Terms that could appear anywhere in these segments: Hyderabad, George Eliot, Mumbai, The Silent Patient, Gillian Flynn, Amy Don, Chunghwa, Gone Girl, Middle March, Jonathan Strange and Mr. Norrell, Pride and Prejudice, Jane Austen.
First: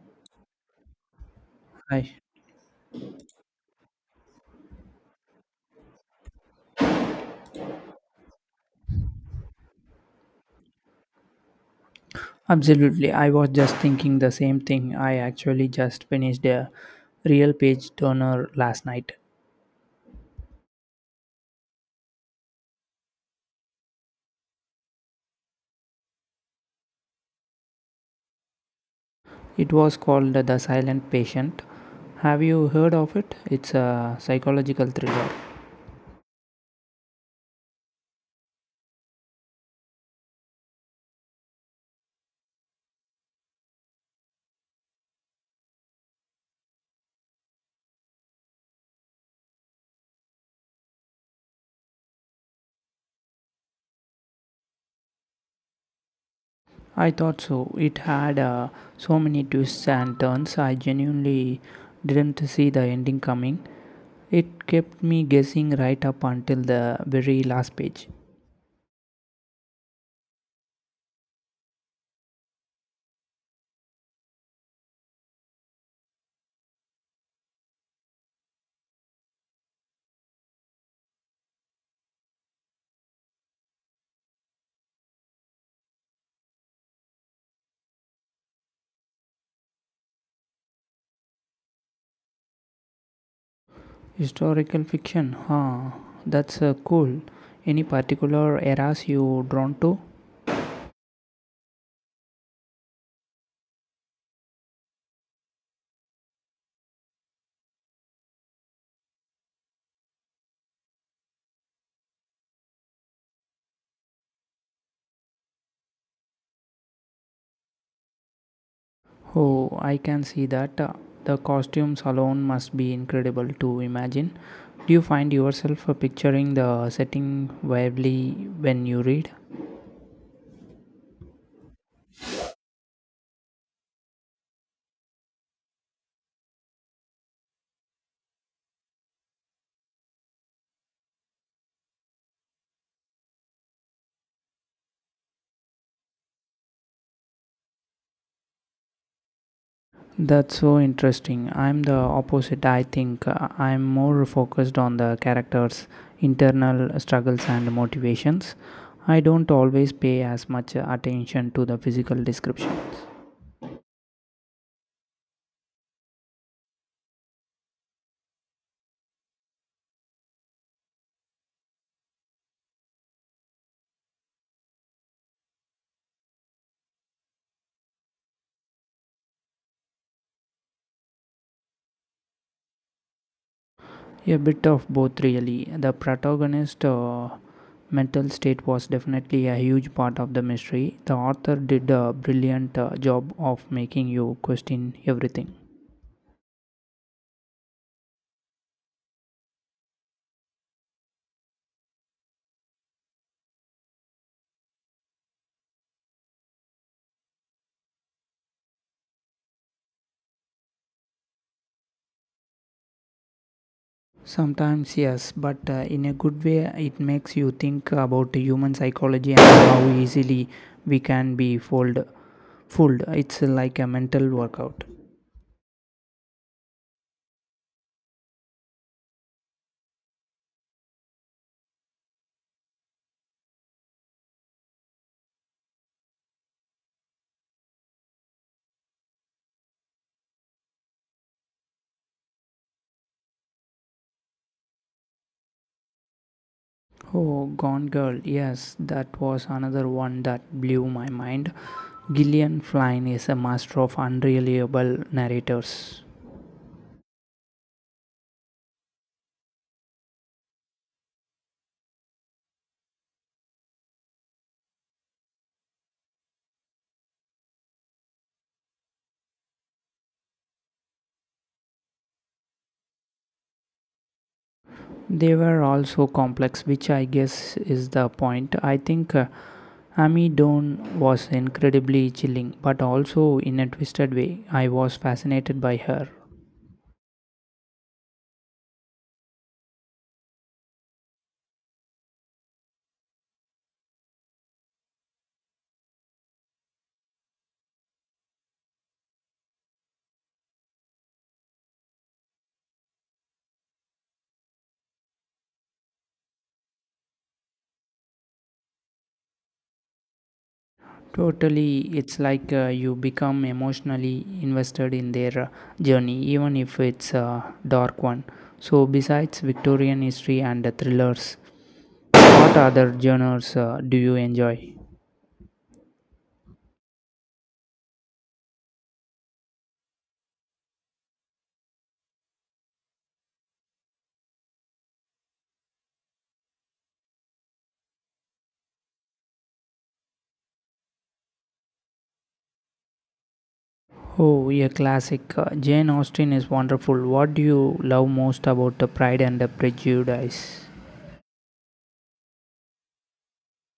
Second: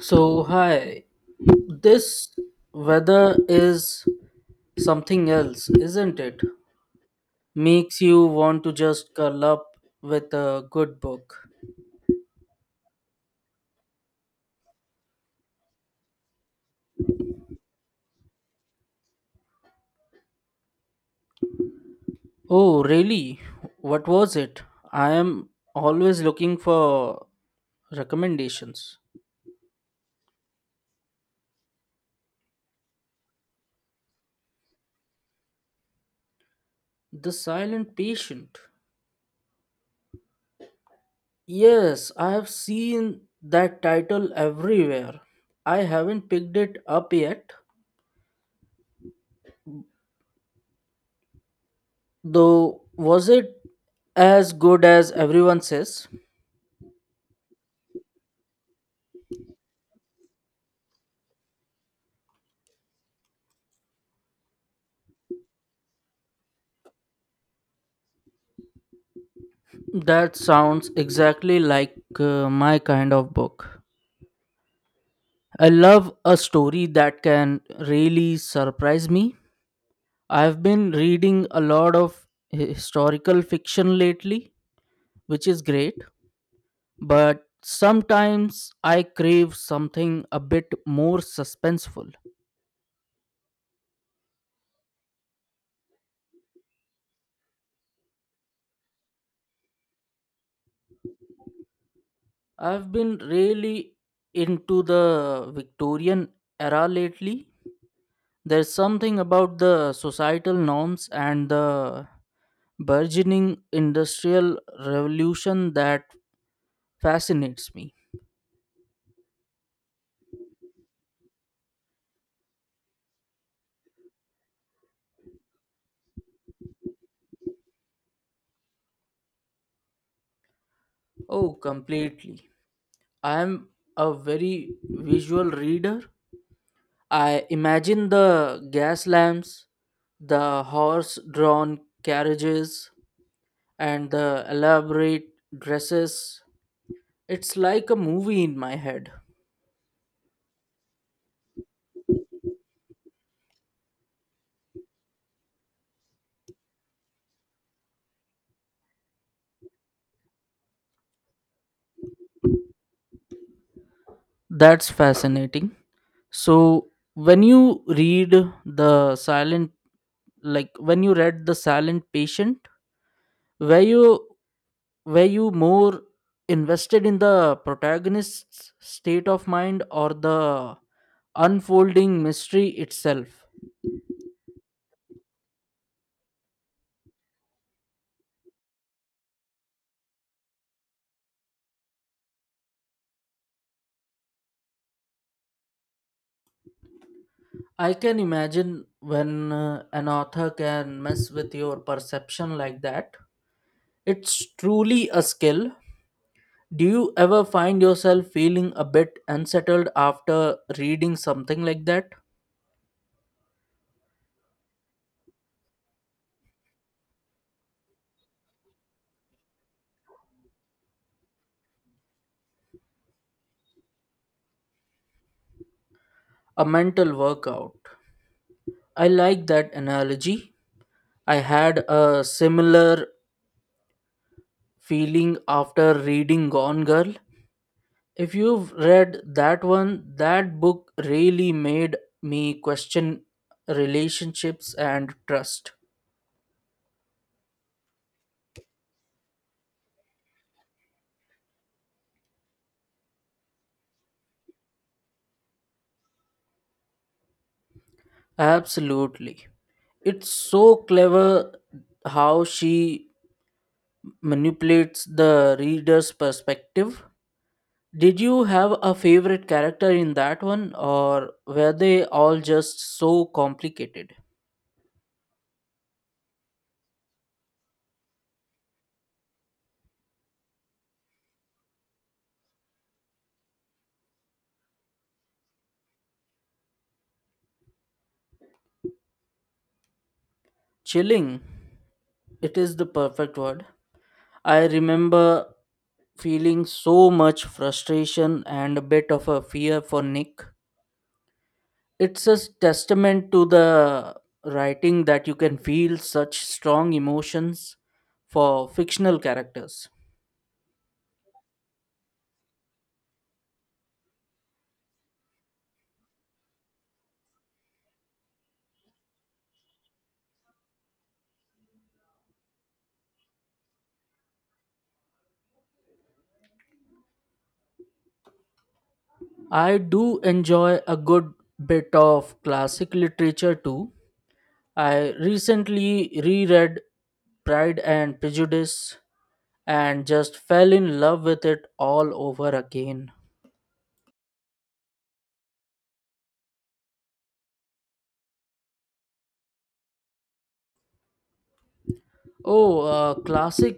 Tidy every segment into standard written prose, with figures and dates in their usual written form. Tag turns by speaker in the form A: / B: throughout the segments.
A: So, hi,
B: I
A: this weather is something else, isn't it? Makes you want to just curl up with a good book.
B: absolutely. I was just thinking the same thing. I actually just finished a real page turner last night.
A: Oh, really? What was it? I am always looking for recommendations.
B: It was called The Silent Patient. Have you heard of it? It's a psychological thriller.
A: The Silent Patient. Yes, I have seen that title everywhere. I haven't picked it up yet, though, was it as good as everyone says?
B: I thought so. It had so many twists and turns. I genuinely didn't see the ending coming. It kept me guessing right up until the very last page.
A: That sounds exactly like my kind of book. I love a story that can really surprise me. I've been reading a lot of historical fiction lately, which is great, but sometimes I crave something a bit more suspenseful.
B: Historical fiction, huh? That's cool. Any particular eras you drawn to?
A: I've been really into the Victorian era lately. There's something about the societal norms and the burgeoning industrial revolution that fascinates me.
B: Oh, I can see that. The costumes alone must be incredible to imagine. Do you find yourself picturing the setting vividly when you read?
A: Oh, completely. I am a very visual reader. I imagine the gas lamps, the horse drawn carriages, and the elaborate dresses. It's like a movie in my head.
B: That's so interesting. I'm the opposite, I think. I'm more focused on the characters' internal struggles and motivations. I don't always pay as much attention to the physical descriptions.
A: That's fascinating. So when you read the silent when you read The Silent Patient, were you were you more invested in the protagonist's state of mind or the unfolding mystery itself?
B: A bit of both, really. The protagonist's mental state was definitely a huge part of the mystery. The author did a brilliant job of making you question everything.
A: I can imagine when an author can mess with your perception like that. It's truly a skill. Do you ever find yourself feeling a bit unsettled after reading something like that?
B: Sometimes, yes, but in a good way, it makes you think about human psychology and how easily we can be fooled. It's like a mental workout.
A: A mental workout. I like that analogy. I had a similar feeling after reading Gone Girl. If you've read that one, that book really made me question relationships and trust.
B: Oh, Gone Girl, yes, that was another one that blew my mind. Gillian Flynn is a master of unreliable narrators.
A: Absolutely. It's so clever how she manipulates the reader's perspective. Did you have a favorite character in that one, or were they all just so complicated?
B: They were all so complex, which I guess is the point. I think Amy Don was incredibly chilling, but also in a twisted way. I was fascinated by her.
A: Chilling, it is the perfect word. I remember feeling so much frustration and a bit of a fear for Nick. It's a testament to the writing that you can feel such strong emotions for fictional characters.
B: Totally, it's like you become emotionally invested in their journey, even if it's a dark one. So, besides Victorian history and thrillers, what other genres do you enjoy?
A: I do enjoy a good bit of classic literature too. I recently reread Pride and Prejudice and just fell in love with it all over again.
B: Oh, a classic. Jane Austen is wonderful. What do you love most about the Pride and the Prejudice?
A: Oh, classic,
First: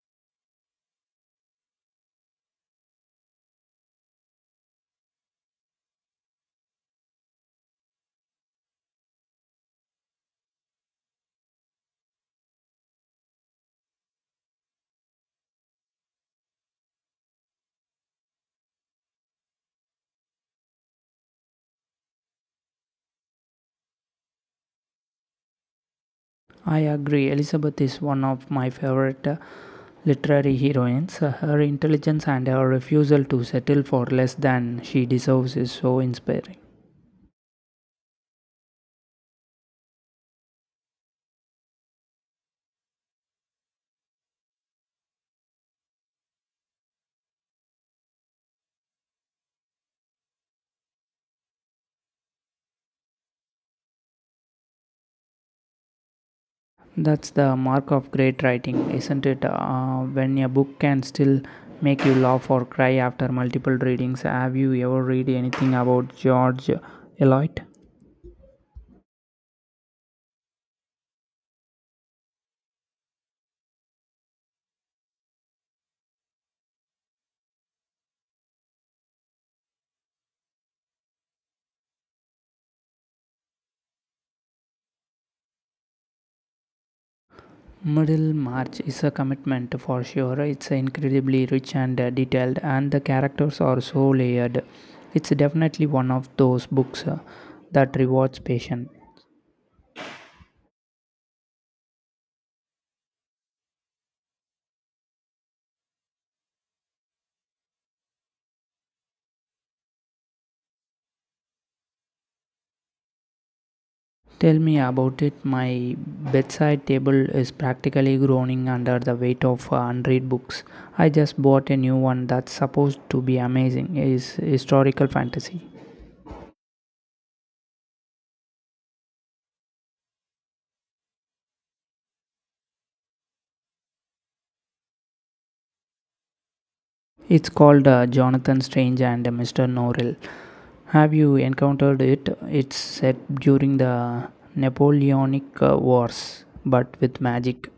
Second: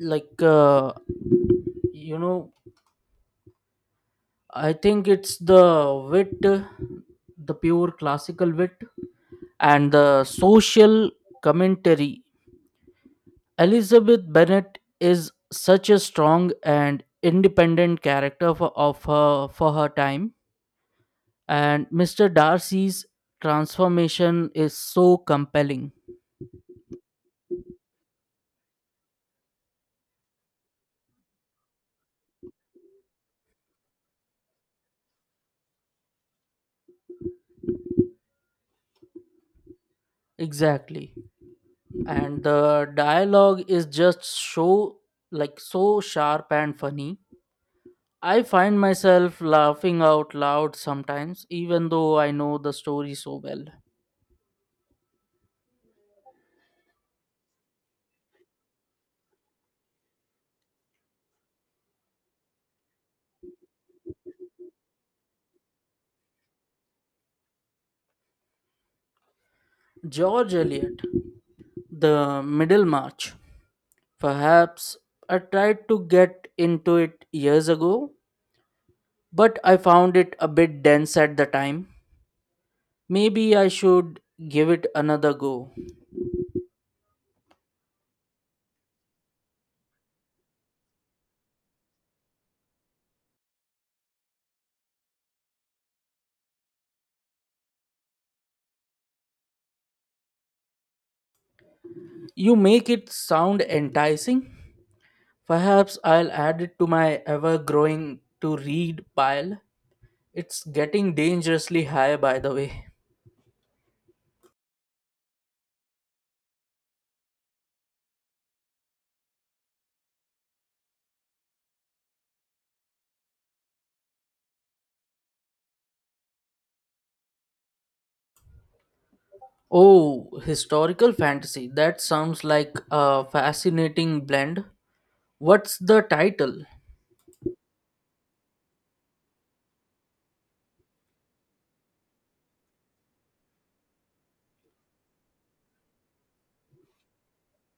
A: like, uh, you know, I think it's the wit, the pure classical wit, and the social commentary. Elizabeth Bennet is such a strong and independent character for her time, and Mr. Darcy's transformation is so compelling.
B: I agree. Elizabeth is one of my favorite literary heroines. Her intelligence and her refusal to settle for less than she deserves is so inspiring.
A: Exactly. And the dialogue is just so sharp and funny. I find myself laughing out loud sometimes even though I know the story so well.
B: That's the mark of great writing, isn't it? When a book can still make you laugh or cry after multiple readings. Have you ever read anything about George Eliot?
A: George Eliot, The Middlemarch. Perhaps I tried to get into it years ago, but I found it a bit dense at the time. Maybe I should give it another go.
B: Middle March is a commitment for sure. It's incredibly rich and detailed, and the characters are so layered. It's definitely one of those books that rewards patience.
A: You make it sound enticing. Perhaps I'll add it to my ever growing to read pile. It's getting dangerously high, by the way.
B: Tell me about it. My bedside table is practically groaning under the weight of unread books. I just bought a new one that's supposed to be amazing. It's historical fantasy.
A: Oh, historical fantasy. That sounds like a fascinating blend. What's the title?
B: It's called Jonathan Strange and Mr. Norrell. Have you encountered it? It's set during the Napoleonic Wars, but with magic.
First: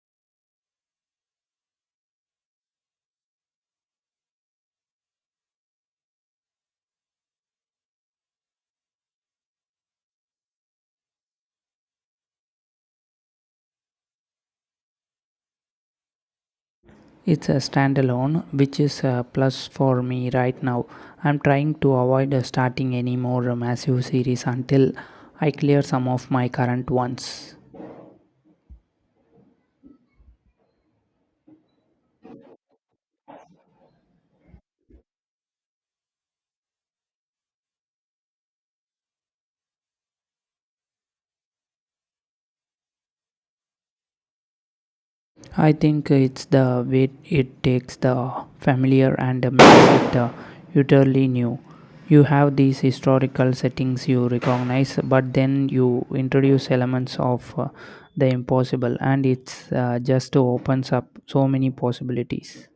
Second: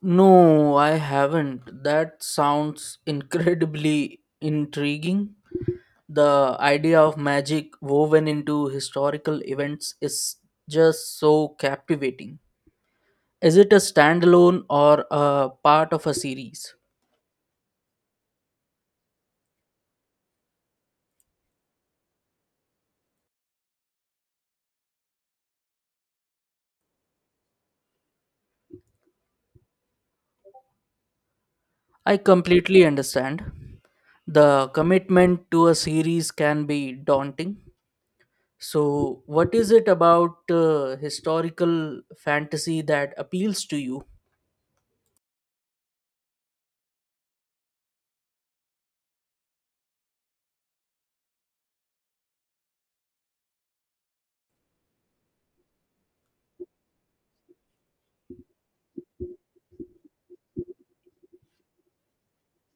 A: No, I haven't. That sounds incredibly intriguing. The idea of magic woven into historical events is just so captivating. Is it a standalone or a part of a series?
B: It's a standalone, which is a plus for me right now. I'm trying to avoid starting any more massive series until I clear some of my current ones.
A: I completely understand. The commitment to a series can be daunting. So, what is it about historical fantasy that appeals to you?
B: I think it's the way it takes the familiar and makes it utterly new. You have these historical settings you recognize, but then you introduce elements of the impossible, and it's just opens up so many possibilities.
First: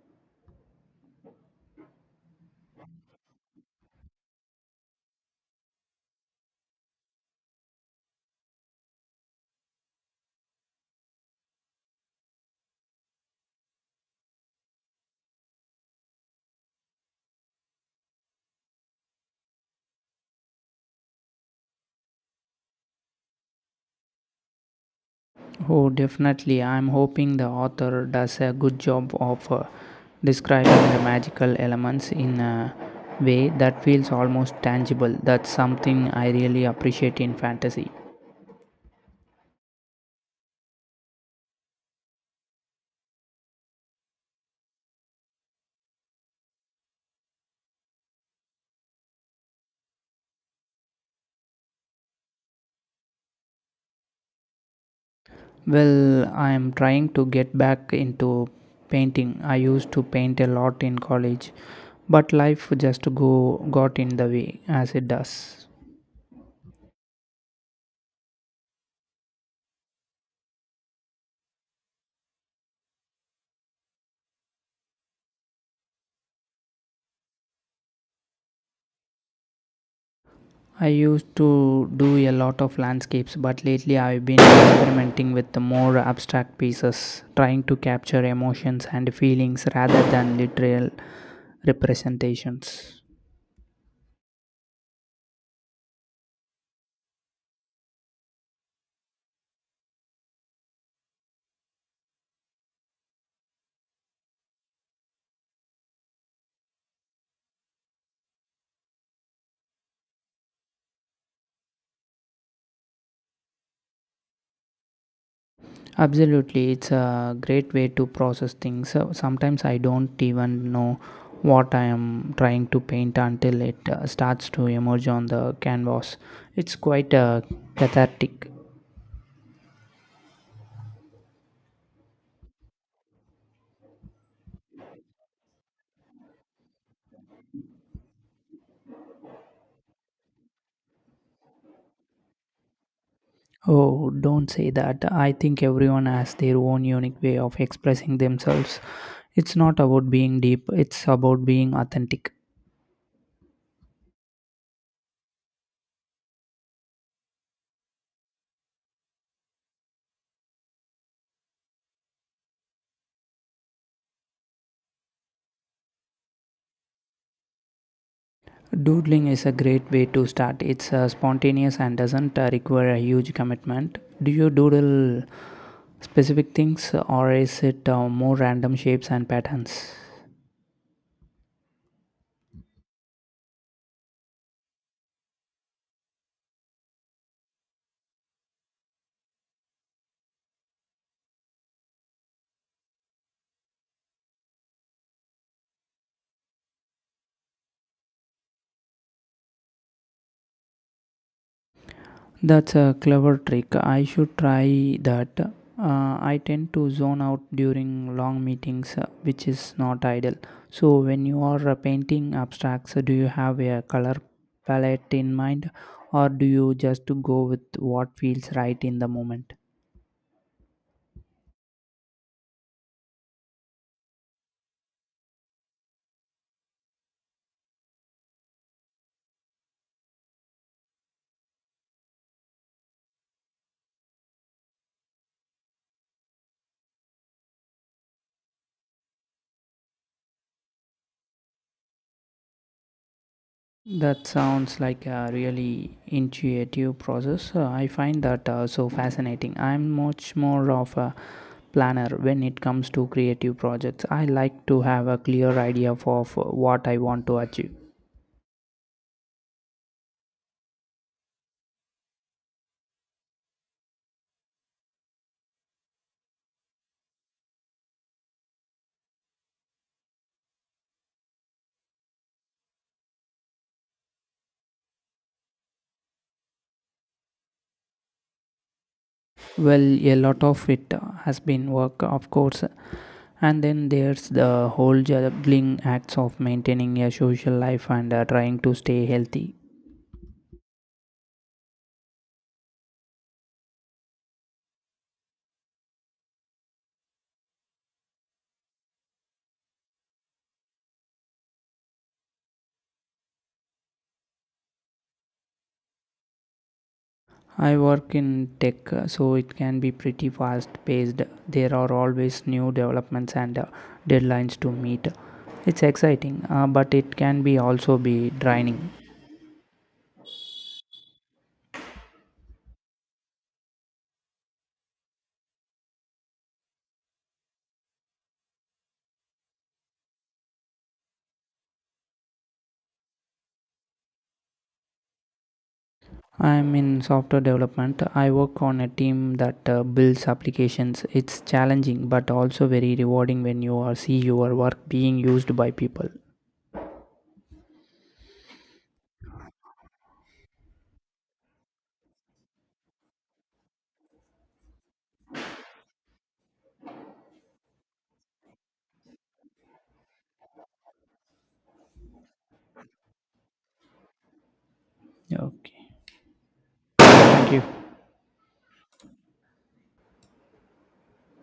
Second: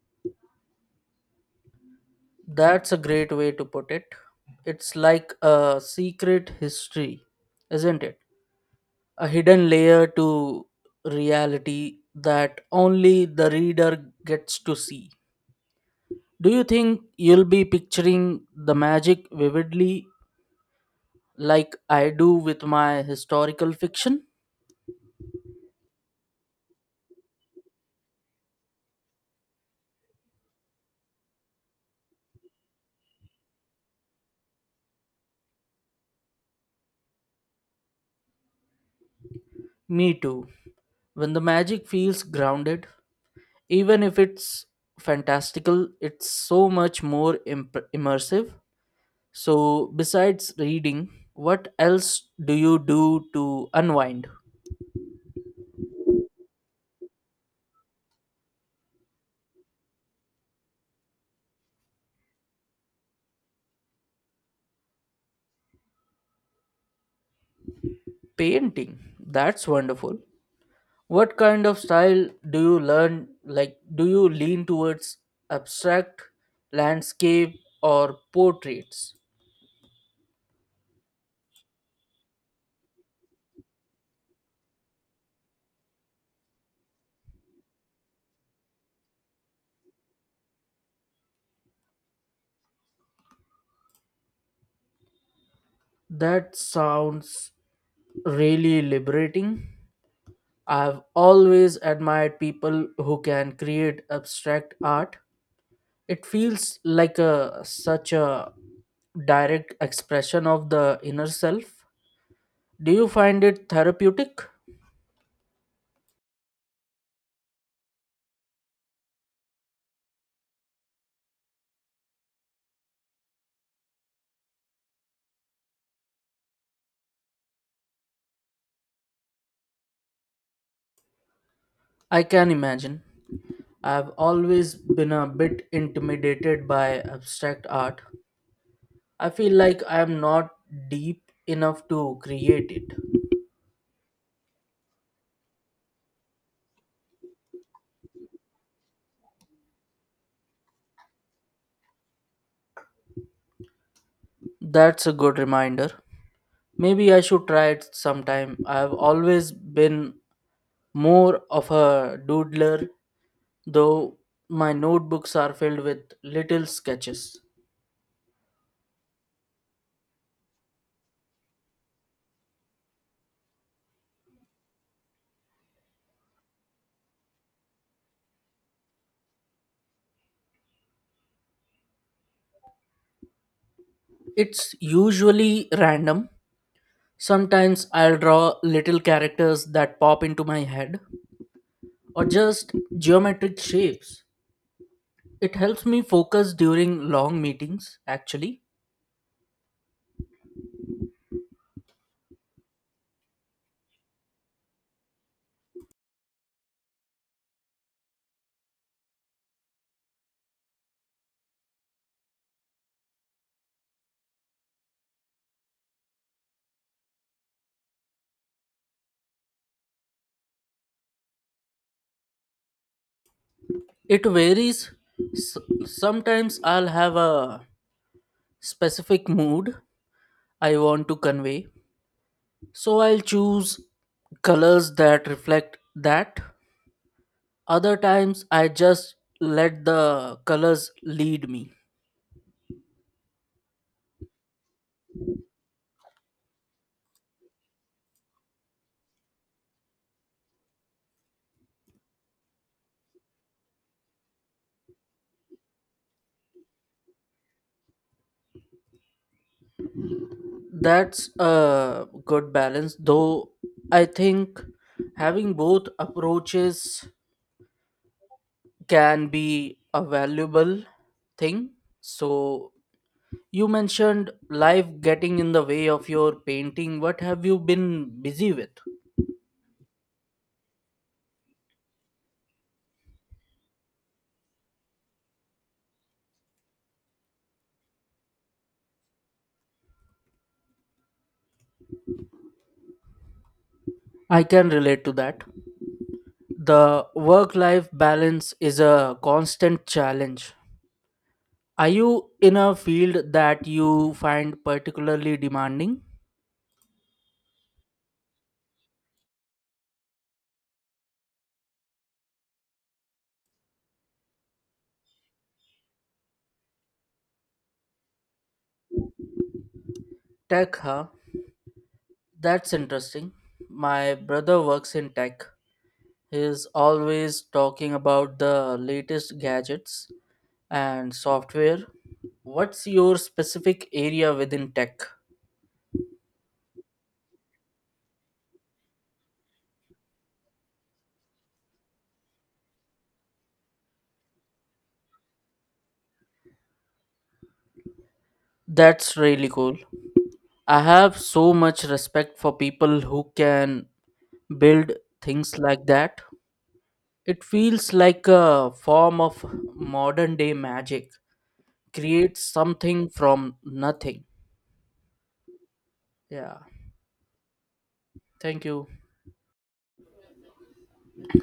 A: That's a great way to put it. It's like a secret history, isn't it? A hidden layer to reality that only the reader gets to see. Do you think you'll be picturing the magic vividly like I do with my historical fiction?
B: Oh, definitely. I'm hoping the author does a good job of describing the magical elements in a way that feels almost tangible. That's something I really appreciate in fantasy.
A: Me too. When the magic feels grounded, even if it's fantastical, it's so much more immersive. So, besides reading, what else do you do to unwind?
B: Well, I am trying to get back into painting. I used to paint a lot in college, but life just go got in the way as it does.
A: Painting. That's wonderful. What kind of style do you learn? Like, do you lean towards abstract, landscape, or portraits?
B: I used to do a lot of landscapes, but lately I've been experimenting with the more abstract pieces, trying to capture emotions and feelings rather than literal representations.
A: That sounds really liberating. I've always admired people who can create abstract art. It feels like a such a direct expression of the inner self. Do you find it therapeutic?
B: Absolutely, it's a great way to process things. So sometimes I don't even know what I am trying to paint until it starts to emerge on the canvas. It's quite cathartic.
A: I can imagine. I've always been a bit intimidated by abstract art. I feel like I'm not deep enough to create it.
B: Oh, don't say that. I think everyone has their own unique way of expressing themselves. It's not about being deep, it's about being authentic.
A: That's a good reminder. Maybe I should try it sometime. I've always been more of a doodler, though my notebooks are filled with little sketches.
B: Doodling is a great way to start. It's spontaneous and doesn't require a huge commitment. Do you doodle specific things, or is it more random shapes and patterns?
A: It's usually random. Sometimes I'll draw little characters that pop into my head, or just geometric shapes. It helps me focus during long meetings, actually.
B: That's a clever trick. I should try that. I tend to zone out during long meetings, which is not ideal. So, when you are painting abstracts, do you have a color palette in mind, or do you just go with what feels right in the moment?
A: It varies. S- Sometimes I'll have a specific mood I want to convey, so I'll choose colors that reflect that. Other times I just let the colors lead me.
B: That sounds like a really intuitive process. I find that so fascinating. I'm much more of a planner when it comes to creative projects. I like to have a clear idea of what I want to achieve.
A: That's a good balance, though I think having both approaches can be a valuable thing. So, you mentioned life getting in the way of your painting. What have you been busy with?
B: Well, a lot of it has been work, of course, and then there's the whole juggling acts of maintaining a social life and trying to stay healthy.
A: I can relate to that. The work life balance is a constant challenge. Are you in a field that you find particularly demanding?
B: I work in tech, so it can be pretty fast paced. There are always new developments and deadlines to meet. It's exciting, but it can be also be draining.
A: Tech, huh? That's interesting. My brother works in tech. He's always talking about the latest gadgets and software. What's your specific area within tech?
B: I'm in software development. I work on a team that builds applications. It's challenging, but also very rewarding when you are see your work being used by people.
A: That's really cool. I have so much respect for people who can build things like that. It feels like a form of modern day magic. Create something from nothing.
B: Okay.
A: Yeah.
B: Thank you.
A: Thank you.